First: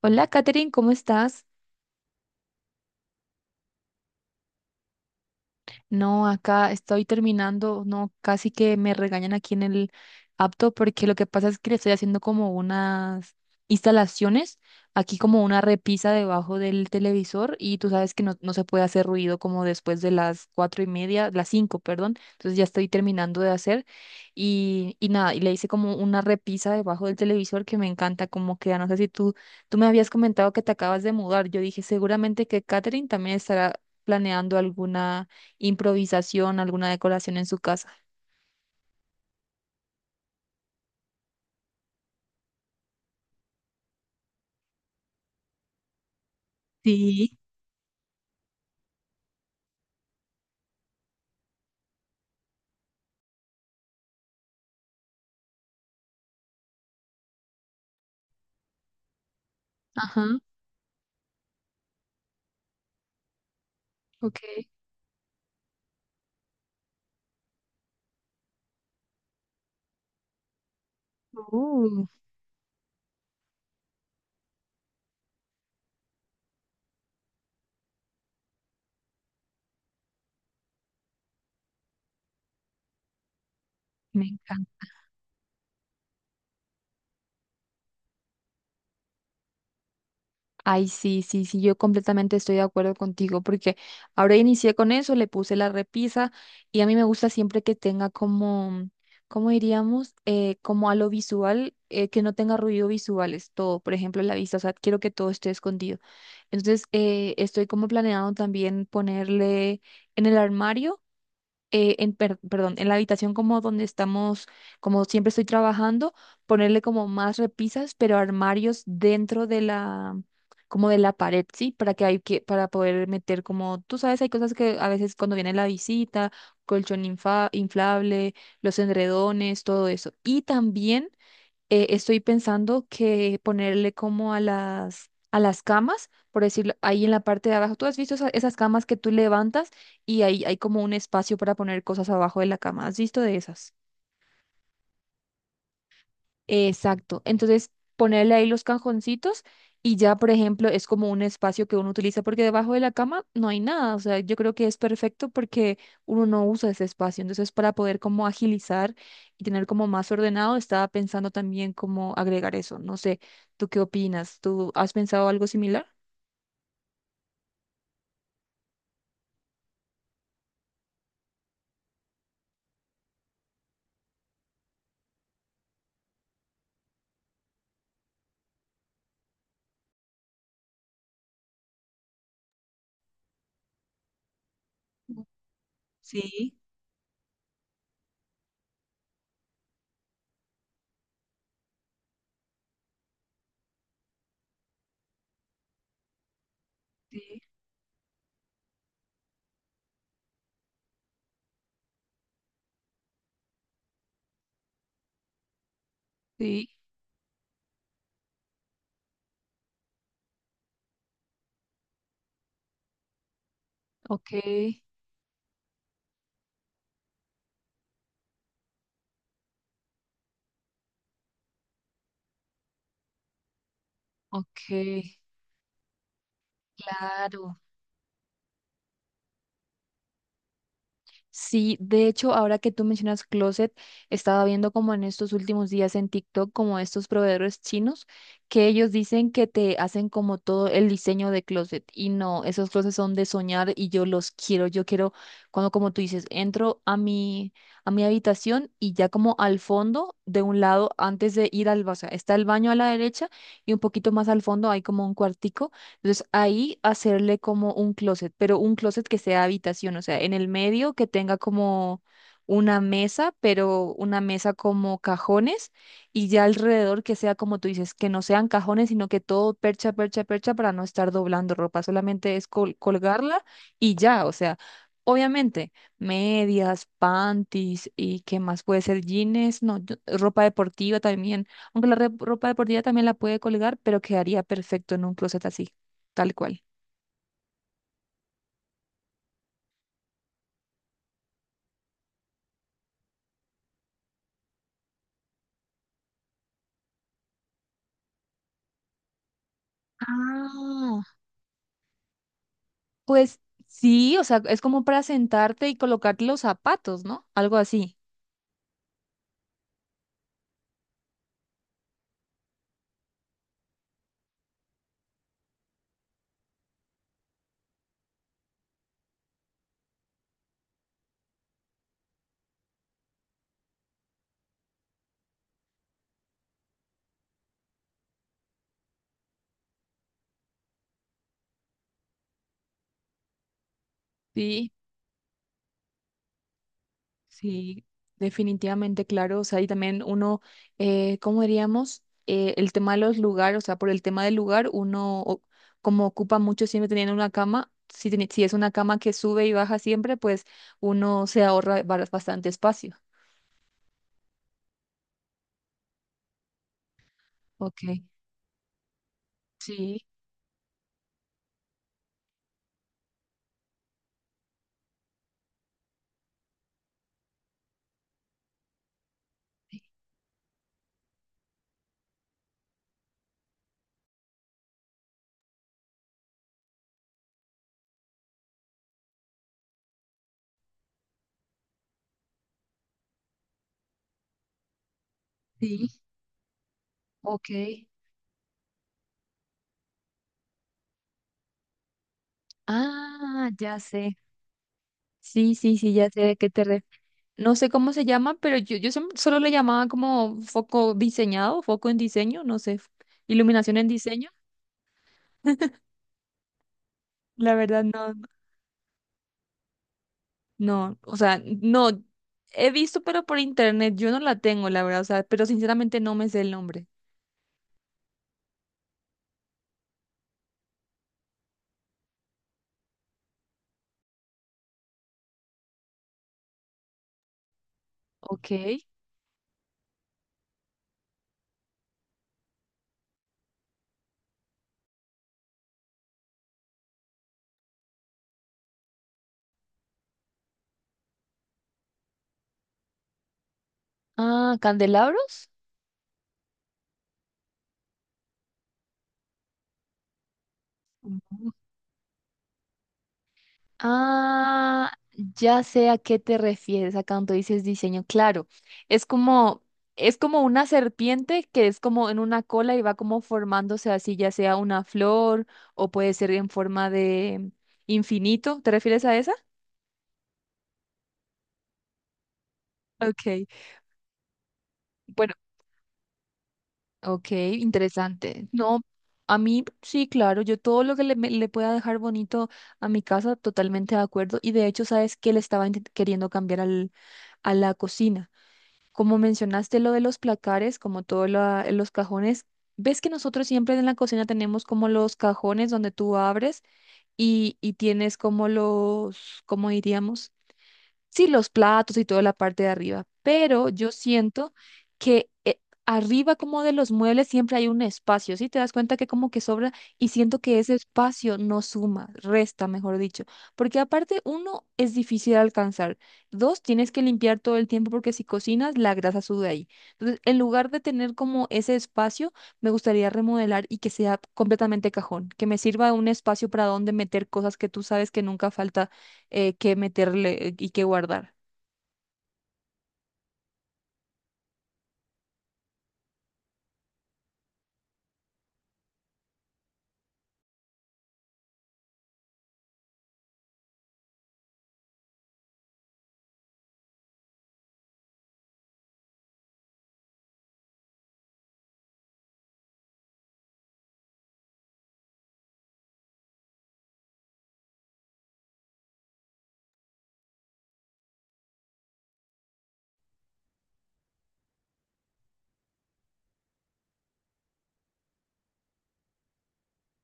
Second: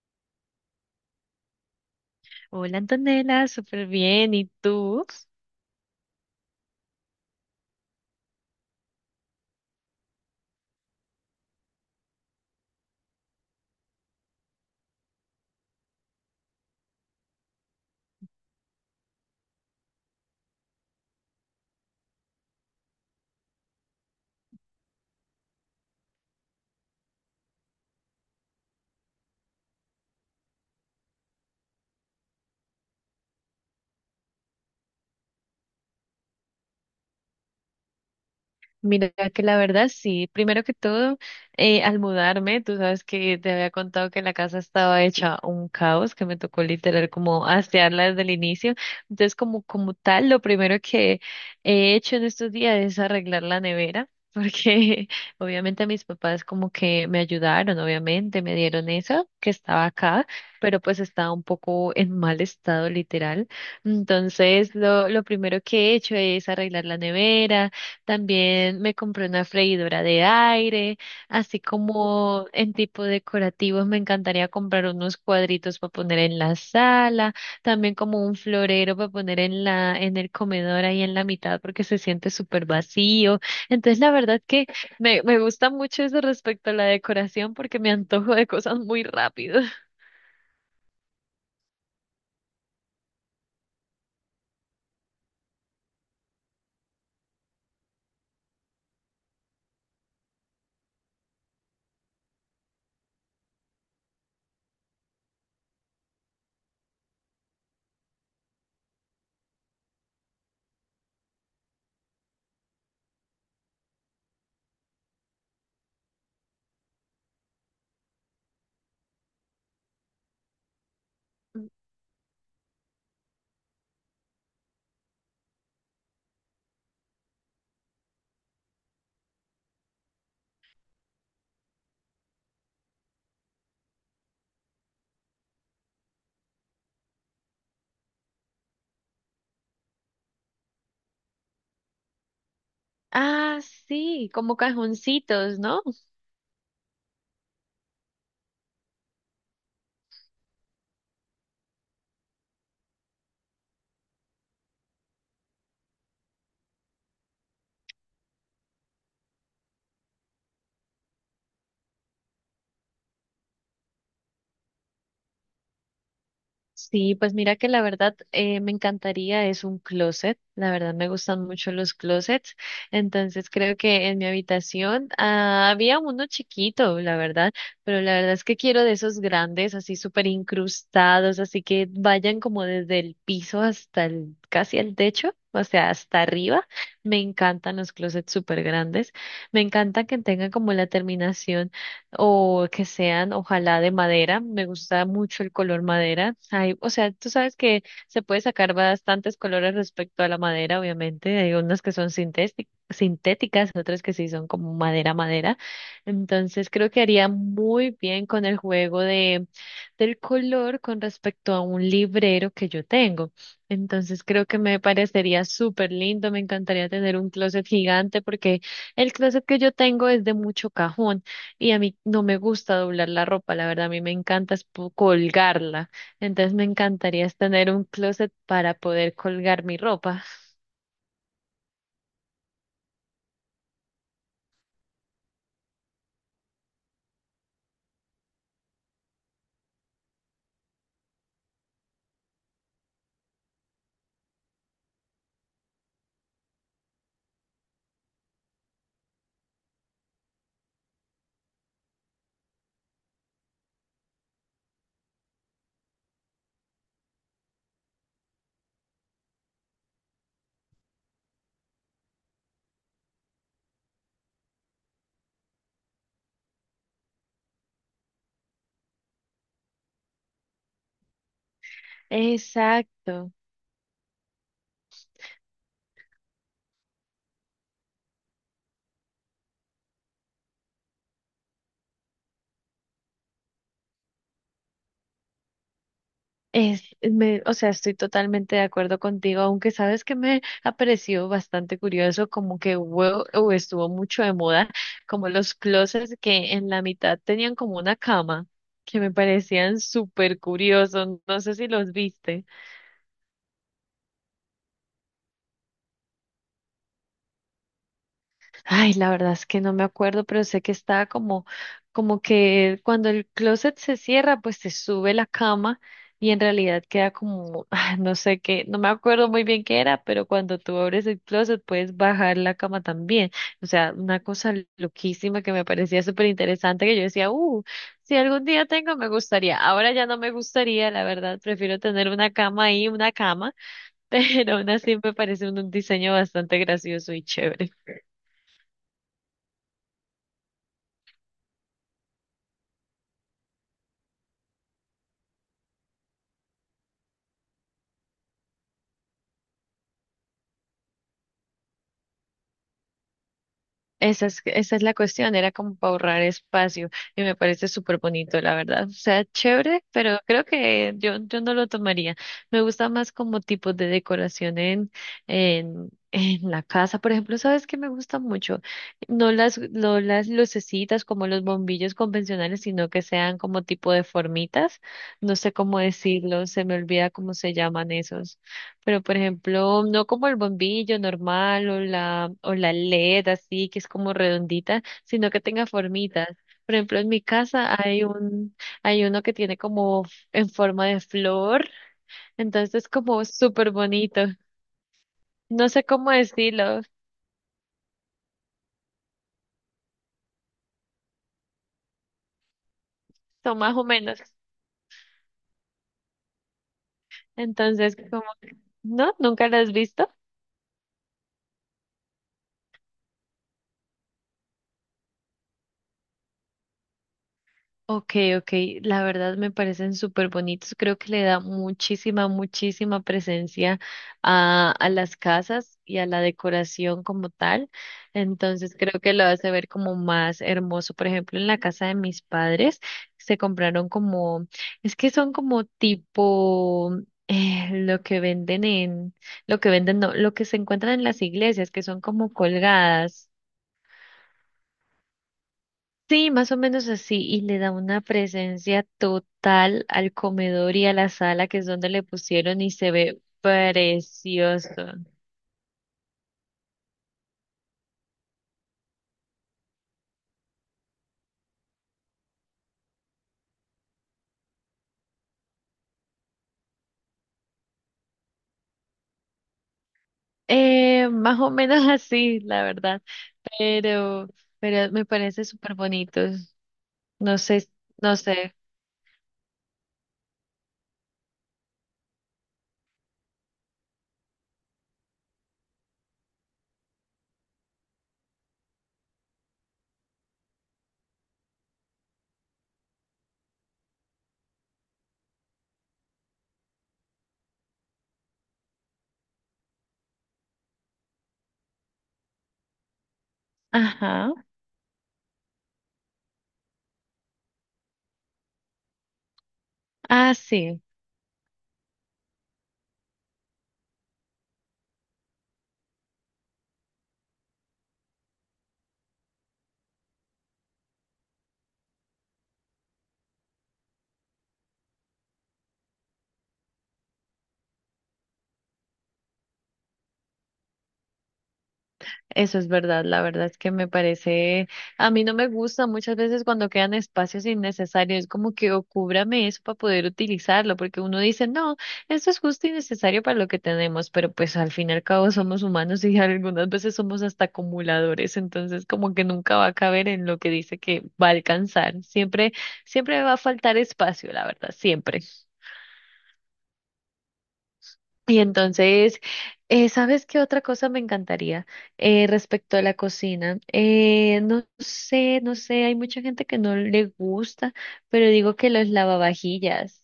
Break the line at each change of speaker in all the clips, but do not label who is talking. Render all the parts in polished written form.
Hola, Katherine, ¿cómo estás?
Hola Antonella, súper bien. ¿Y tú?
No, acá estoy terminando, no, casi que me regañan aquí en el apto porque lo que pasa es que le estoy haciendo como unas instalaciones, aquí como una repisa debajo del televisor y tú sabes que no se puede hacer ruido como después de las cuatro y media, las cinco, perdón, entonces ya estoy terminando de hacer y nada, y le hice como una repisa debajo del televisor que me encanta como queda, no sé si tú me habías comentado que te acabas de mudar, yo dije seguramente que Katherine también estará planeando alguna improvisación, alguna decoración en su casa.
Mira que la verdad sí, primero que todo, al mudarme, tú sabes que te había contado que la casa estaba hecha un caos, que me tocó literal
Sí.
como asearla desde el inicio. Entonces, como tal, lo primero que he hecho en estos días es arreglar la nevera, porque obviamente mis papás como que me ayudaron, obviamente me dieron eso que estaba
Ajá,
acá, pero pues estaba un poco en mal estado literal.
ok.
Entonces, lo primero que he hecho es arreglar la nevera. También me compré una freidora de aire, así
Uh,
como en tipo decorativos. Me encantaría comprar unos cuadritos para poner en la sala, también como un florero para poner en en el comedor ahí en la mitad porque se siente súper vacío. Entonces la
me
verdad que
encanta.
me gusta mucho eso respecto a la decoración porque me antojo de cosas muy rápido.
Ay, sí, sí, sí, yo completamente estoy de acuerdo contigo porque ahora inicié con eso, le puse la repisa y a mí me gusta siempre que tenga como, ¿cómo diríamos? Como a lo visual, que no tenga ruido visuales, todo, por ejemplo, la vista, o sea, quiero que todo esté escondido. Entonces, estoy como planeando también ponerle en el armario. Perdón, en la habitación como donde estamos, como siempre estoy trabajando, ponerle como más repisas, pero armarios dentro de como de la pared, ¿sí? Para que hay que, para poder meter como, tú sabes, hay cosas que a veces cuando viene la visita, colchón inflable, los edredones, todo eso. Y también estoy pensando que ponerle como a a las camas, por decirlo, ahí en la parte de abajo. ¿Tú has visto esas camas que tú levantas y ahí hay como un espacio para poner cosas abajo de la cama? ¿Has visto de
Ah,
esas?
sí, como cajoncitos, ¿no?
Exacto. Entonces, ponerle ahí los cajoncitos y ya, por ejemplo, es como un espacio que uno utiliza porque debajo de la cama no hay nada. O sea, yo creo que es perfecto porque uno no usa ese espacio. Entonces, para poder como agilizar y tener como más ordenado, estaba pensando también cómo agregar eso. No sé, ¿tú qué opinas? ¿Tú has pensado algo similar?
Sí, pues mira que la verdad me encantaría, es un closet, la verdad me gustan mucho los closets. Entonces creo que en mi habitación ah, había uno chiquito, la verdad, pero la verdad es que quiero de esos grandes, así súper incrustados, así que vayan como desde el piso hasta el, casi el techo, o sea, hasta arriba. Me encantan los closets súper grandes, me encanta que tengan como la terminación o que sean, ojalá de madera. Me gusta mucho el color madera. Hay, o sea, tú
Sí,
sabes que se puede sacar bastantes colores respecto a la madera, obviamente. Hay unas que son sintéticas, otras que sí son como madera, madera.
sí,
Entonces creo que haría muy bien con el juego de, del color con respecto a un librero que yo tengo. Entonces
ok,
creo que me parecería súper lindo. Me encantaría tener un closet gigante porque el closet que yo tengo es de mucho cajón. Y a mí no me gusta doblar la ropa, la verdad, a mí me encanta es
ok,
colgarla. Entonces me encantaría es
claro.
tener un closet para poder colgar mi ropa.
Sí, de hecho, ahora que tú mencionas closet, estaba viendo como en estos últimos días en TikTok, como estos proveedores chinos, que ellos dicen que te hacen como todo el diseño de closet. Y no, esos closets son de soñar y yo los quiero. Yo quiero, cuando como tú dices, entro a a mi habitación y ya como al fondo, de un lado, antes de ir o sea, está el baño a la derecha y un poquito más al fondo hay como un cuartico entonces ahí hacerle como un closet, pero un closet que sea habitación, o sea, en el medio que tenga como una mesa, pero una mesa como cajones y ya alrededor que sea como tú dices, que no sean cajones, sino que todo percha, percha, percha para no estar doblando ropa, solamente es
Exacto.
colgarla y ya, o sea, obviamente medias, panties y qué más puede ser jeans, no, ropa deportiva también, aunque la ropa deportiva también la puede colgar, pero quedaría perfecto en un closet así tal cual.
Es, me, o sea, estoy totalmente de acuerdo contigo, aunque sabes que me ha parecido bastante curioso, como que hubo, o estuvo mucho de moda, como los closets que en la mitad tenían como una cama, que me parecían súper
Ah,
curiosos. No sé si los viste.
pues sí, o sea, es como para sentarte y colocarte los zapatos, ¿no? Algo así.
Ay, la verdad es que no me acuerdo, pero sé que estaba como, como que cuando el closet se cierra, pues se sube la cama y en realidad queda como, ah, no sé qué, no me acuerdo muy bien qué era, pero cuando tú abres el closet puedes bajar la cama también. O sea, una cosa loquísima que me parecía súper interesante que yo decía, si algún día tengo, me gustaría. Ahora ya no me gustaría, la verdad, prefiero tener una cama ahí, una cama, pero aún
Sí,
así me parece un diseño bastante gracioso y chévere.
sí, definitivamente, claro. O sea, y también uno, ¿cómo diríamos? El tema de los lugares, o sea, por el tema del lugar, como ocupa mucho siempre teniendo una cama, si, si es una cama que sube y baja siempre, pues uno se ahorra bastante espacio.
Esa es la cuestión, era como para ahorrar espacio y me parece
Ok,
súper bonito, la verdad. O sea, chévere,
sí,
pero creo que yo no lo tomaría. Me gusta más como tipo de decoración en, en la casa. Por ejemplo, ¿sabes qué me gusta mucho? No las lucecitas como los bombillos convencionales, sino que sean como tipo de formitas. No sé cómo decirlo, se me olvida cómo se llaman esos. Pero, por ejemplo, no como el bombillo normal o o la LED así, que es como redondita, sino que tenga
sí,
formitas. Por ejemplo, en mi
ok.
casa hay hay uno que tiene como en forma de flor, entonces es como
Ah,
súper
ya sé.
bonito.
Sí,
No
sí,
sé
sí, ya
cómo
sé de qué te
decirlo,
refieres. No sé cómo se llama, pero yo solo le llamaba como foco diseñado, foco en diseño, no sé,
son más
iluminación
o
en
menos.
diseño. La verdad,
Entonces,
no,
como, ¿no? ¿Nunca lo has visto?
no, o sea, no, he visto, pero por internet, yo no la tengo, la verdad, o sea, pero sinceramente no me sé el nombre.
Ok, ok, la verdad me parecen súper bonitos. Creo que le da muchísima, muchísima presencia a las casas y a la decoración como tal.
Ok.
Entonces creo que lo hace ver como más hermoso. Por ejemplo, en la casa de mis padres se compraron como, es que son como tipo lo que venden en, lo que venden, no, lo que se encuentran en las iglesias, que son como colgadas.
Ah, candelabros.
Sí, más o menos así, y le da una presencia total al comedor y a la sala, que es donde le pusieron, y se ve precioso.
Ah, ya sé a qué te refieres a cuando dices diseño. Claro, es como, es como una serpiente que es como en una cola y va como formándose así, ya sea una flor o puede ser en forma de infinito. ¿Te refieres a esa?
Más o menos así, la verdad,
Ok,
pero, pero me
bueno,
parece súper bonito.
ok,
No sé, no
interesante.
sé.
No, a mí sí, claro, yo todo lo que le pueda dejar bonito a mi casa, totalmente de acuerdo. Y de hecho, ¿sabes qué le estaba queriendo cambiar a la cocina? Como mencionaste lo de los placares, como todos los cajones, ves que nosotros siempre en la cocina tenemos como los cajones donde tú abres y tienes como los, ¿cómo diríamos? Sí, los platos y toda la parte de arriba, pero yo
Ajá.
siento que arriba como de los muebles siempre hay un espacio, ¿sí? Te das cuenta que como que sobra y
Ah,
siento que ese
sí.
espacio no suma, resta, mejor dicho, porque aparte uno es difícil de alcanzar, dos tienes que limpiar todo el tiempo porque si cocinas la grasa sube ahí. Entonces, en lugar de tener como ese espacio, me gustaría remodelar y que sea completamente cajón, que me sirva un espacio para donde meter cosas que tú sabes que nunca falta que meterle y que guardar.
Eso es verdad, la verdad es que me parece, a mí no me gusta muchas veces cuando quedan espacios innecesarios, es como que o cúbrame eso para poder utilizarlo, porque uno dice, no, esto es justo y necesario para lo que tenemos, pero pues al fin y al cabo somos humanos y algunas veces somos hasta acumuladores, entonces como que nunca va a caber en lo que dice que va a alcanzar, siempre, siempre va a faltar espacio, la verdad, siempre. Y entonces, ¿sabes qué otra cosa me encantaría respecto a la cocina? No sé, no sé, hay mucha gente que no le gusta, pero digo que los lavavajillas.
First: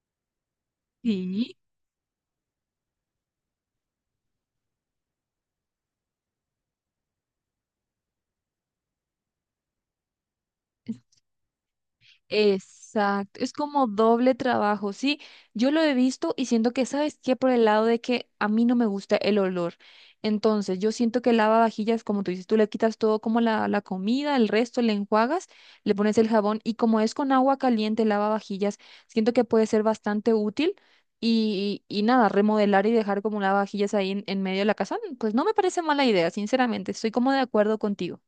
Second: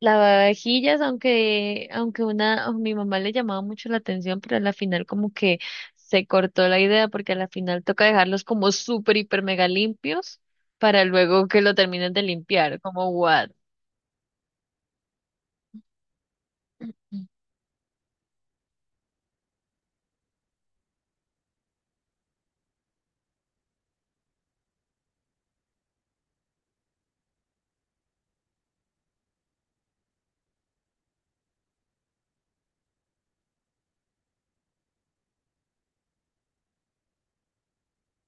Lavavajillas,
Sí.
aunque una, a mi mamá le llamaba mucho la atención, pero a la final como que se cortó la idea porque a la final toca dejarlos como súper, hiper, mega limpios para luego que lo terminen de limpiar, como
Exacto,
what.
es como doble trabajo, sí. Yo lo he visto y siento que, ¿sabes qué? Por el lado de que a mí no me gusta el olor. Entonces, yo siento que lavavajillas, como tú dices, tú le quitas todo como la comida, el resto le enjuagas, le pones el jabón y como es con agua caliente lavavajillas, siento que puede ser bastante útil y nada, remodelar y dejar como lavavajillas ahí en medio de la casa, pues no me parece mala idea, sinceramente, estoy como de acuerdo contigo.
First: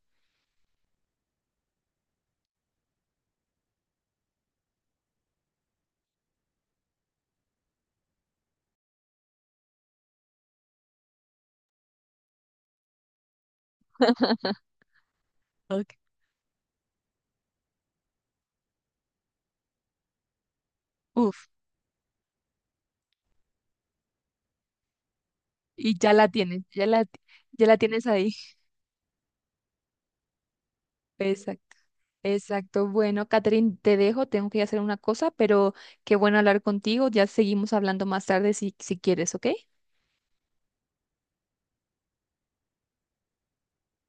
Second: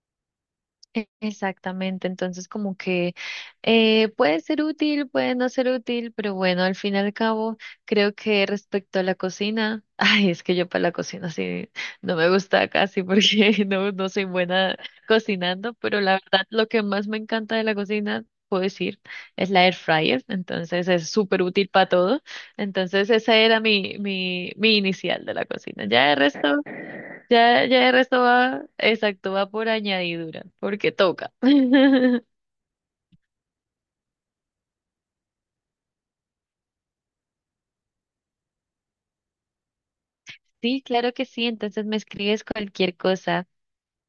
Exactamente, entonces como que puede ser útil, puede no ser útil, pero bueno, al fin y al cabo, creo que respecto a la cocina, ay, es que yo para la cocina sí no me gusta casi porque no, no soy buena cocinando, pero la verdad lo que más me encanta de la cocina, puedo decir, es la air fryer, entonces es súper
Uf,
útil para todo, entonces esa era mi inicial de la cocina,
y ya
ya el
la
resto
tienes, ya la
ya el
tienes
resto
ahí.
va, exacto, va por añadidura, porque toca.
Exacto, exacto. Bueno, Catherine, te dejo, tengo que ir a hacer una cosa, pero qué bueno hablar contigo. Ya seguimos hablando más tarde si quieres, ¿ok?
Sí, claro que sí, entonces me escribes cualquier cosa.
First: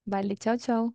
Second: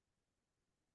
Vale, chao, chao.